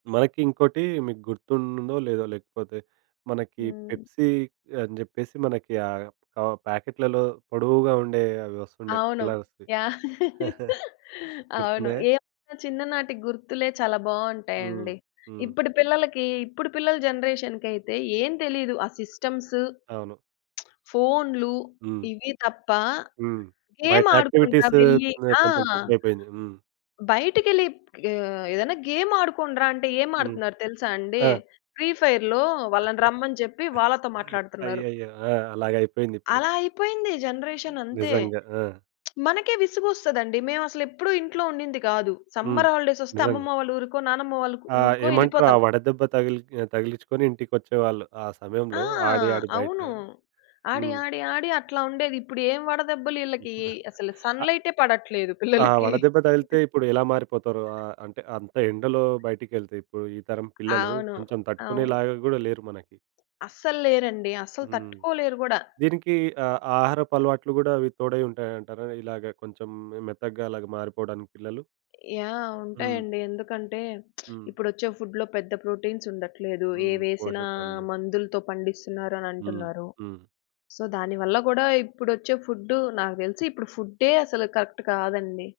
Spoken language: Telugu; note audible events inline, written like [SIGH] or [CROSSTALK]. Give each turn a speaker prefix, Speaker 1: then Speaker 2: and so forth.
Speaker 1: మనకి ఇంకోటి మీకు గుర్తుందో, లేదో లేకపోతే మనకి
Speaker 2: హ్మ్.
Speaker 1: పెప్సీ అని జెప్పేసి, మనకి ఆహ్, క ప్యాకెట్‌లలో పొడవుగా ఉండే అవి వస్తుండే
Speaker 2: అవును.
Speaker 1: కలర్స్‌వి.
Speaker 2: యాహ్!
Speaker 1: [GIGGLES]
Speaker 2: [LAUGHS] అవును.
Speaker 1: గుర్తుందా!
Speaker 2: ఏమైనా చిన్ననాటి గుర్తులే చాలా
Speaker 1: హ్మ్.
Speaker 2: బావుంటాయండి.
Speaker 1: హ్మ్.
Speaker 2: ఇప్పటి పిల్లలకి ఇప్పుడు పిల్లల జనరేషన్‌కైతే, ఏం తెలియదు. ఆ సిస్టమ్సు,
Speaker 1: అవును.
Speaker 2: [SMACKS LIPS] ఫోన్‌లు,
Speaker 1: హ్మ్.
Speaker 2: ఇవి తప్ప
Speaker 1: హ్మ్.
Speaker 2: గేమ్
Speaker 1: బయట
Speaker 2: ఆడుకుందాం
Speaker 1: యాక్టివిటీస్
Speaker 2: యెళ్ళి
Speaker 1: హ్మ్,
Speaker 2: ఆ!
Speaker 1: కొంచెం తక్కువ అయిపోయింది. హ్మ్.
Speaker 2: బయటికెళ్ళి ఆహ్, ఏదైనా గేమ్ ఆడుకోండిరా అంటే, ఏం
Speaker 1: హ్మ్.
Speaker 2: ఆడుతున్నారు తెలుసా అండి?
Speaker 1: ఆ!
Speaker 2: ఫ్రీ ఫైర్‌లో వాళ్ళని రమ్మని జెప్పి
Speaker 1: [GIGGLES]
Speaker 2: వాళ్ళతో మాట్లాడుతున్నారు.
Speaker 1: అయ్యయ్యో! ఆ! అలాగైపోయిందిప్పుడు.
Speaker 2: అలా అయిపోయింది జనరేషన్ అంతే.
Speaker 1: నిజంగా. ఆ!
Speaker 2: [SMACKS LIPS] మనకే విసుగొస్తదండి. మేమసలు ఎప్పుడు ఇంట్లో ఉండింది కాదు.
Speaker 1: హ్మ్.
Speaker 2: సమ్మర్ హాలి డేస్ వొస్తే,
Speaker 1: నిజంగా.
Speaker 2: అమ్మమ్మ వాళ్ళ ఊరికో, నానమ్మ వాళ్ళ ఉ
Speaker 1: ఆ!
Speaker 2: ఊరికో
Speaker 1: ఏమంటరు? ఆ
Speaker 2: యెళ్ళిపోతాం.
Speaker 1: వడదెబ్బ తగిలి ఆహ్, తగిలిచ్చుకొని ఇంటికొచ్చేవాళ్ళు ఆ
Speaker 2: ఆ!
Speaker 1: సమయంలో ఆడి, ఆడి బయట.
Speaker 2: అవును. ఆడి,
Speaker 1: హ్మ్.
Speaker 2: ఆడి, ఆడి అట్లా ఉండేది. ఇప్పుడు ఏం వడదెబ్బలు ఈళ్ళకి.
Speaker 1: [GIGGLES]
Speaker 2: అసలు
Speaker 1: అ
Speaker 2: సన్‌లైటే పడట్లేదు
Speaker 1: ఆ!
Speaker 2: పిల్లలకి.
Speaker 1: వడదెబ్బ తగిలితే
Speaker 2: [GIGGLES]
Speaker 1: ఇప్పుడెలా మారిపోతారో! ఆహ్, అంటే అంత ఎండలో బయటికెళ్తే ఇప్పుడు, ఈ తరం పిల్లలు
Speaker 2: అవును.
Speaker 1: కొంచెం తట్టుకునే
Speaker 2: అవును.
Speaker 1: లాగా గూడా లేరు మనకి.
Speaker 2: అస్సల్లేరండి. అస్సలు
Speaker 1: హ్మ్.
Speaker 2: తట్టుకోలేరు గూడా.
Speaker 1: దీనికి ఆహ్, ఆహారపు అలవాట్లు కూడా అవి తోడై ఉంటాయంటారా? ఇలాగ కొంచెం మె మెత్తగా అలాగ మారిపోవడానికి పిల్లలు.
Speaker 2: యాహ్!
Speaker 1: హ్మ్.
Speaker 2: ఉంటాయండి. ఎందుకంటే, [SMACKS LIPS]
Speaker 1: హ్మ్.
Speaker 2: ఇప్పుడొచ్చే ఫుడ్‌లో పెద్ద ప్రోటీన్స్ ఉండట్లేదు.
Speaker 1: హ్మ్.
Speaker 2: ఏవేసినా,
Speaker 1: పోషకాలు లేవు.
Speaker 2: మందులతో పండిస్తున్నారని
Speaker 1: హ్మ్.
Speaker 2: అంటున్నారు.
Speaker 1: హ్మ్.
Speaker 2: సో, దాని వల్ల కూడా, ఇప్పుడొచ్చే ఫుడ్డు నాకు తెలిసి ఇప్పుడు ఫుడ్డే అసలు కరెక్ట్ కాదండి.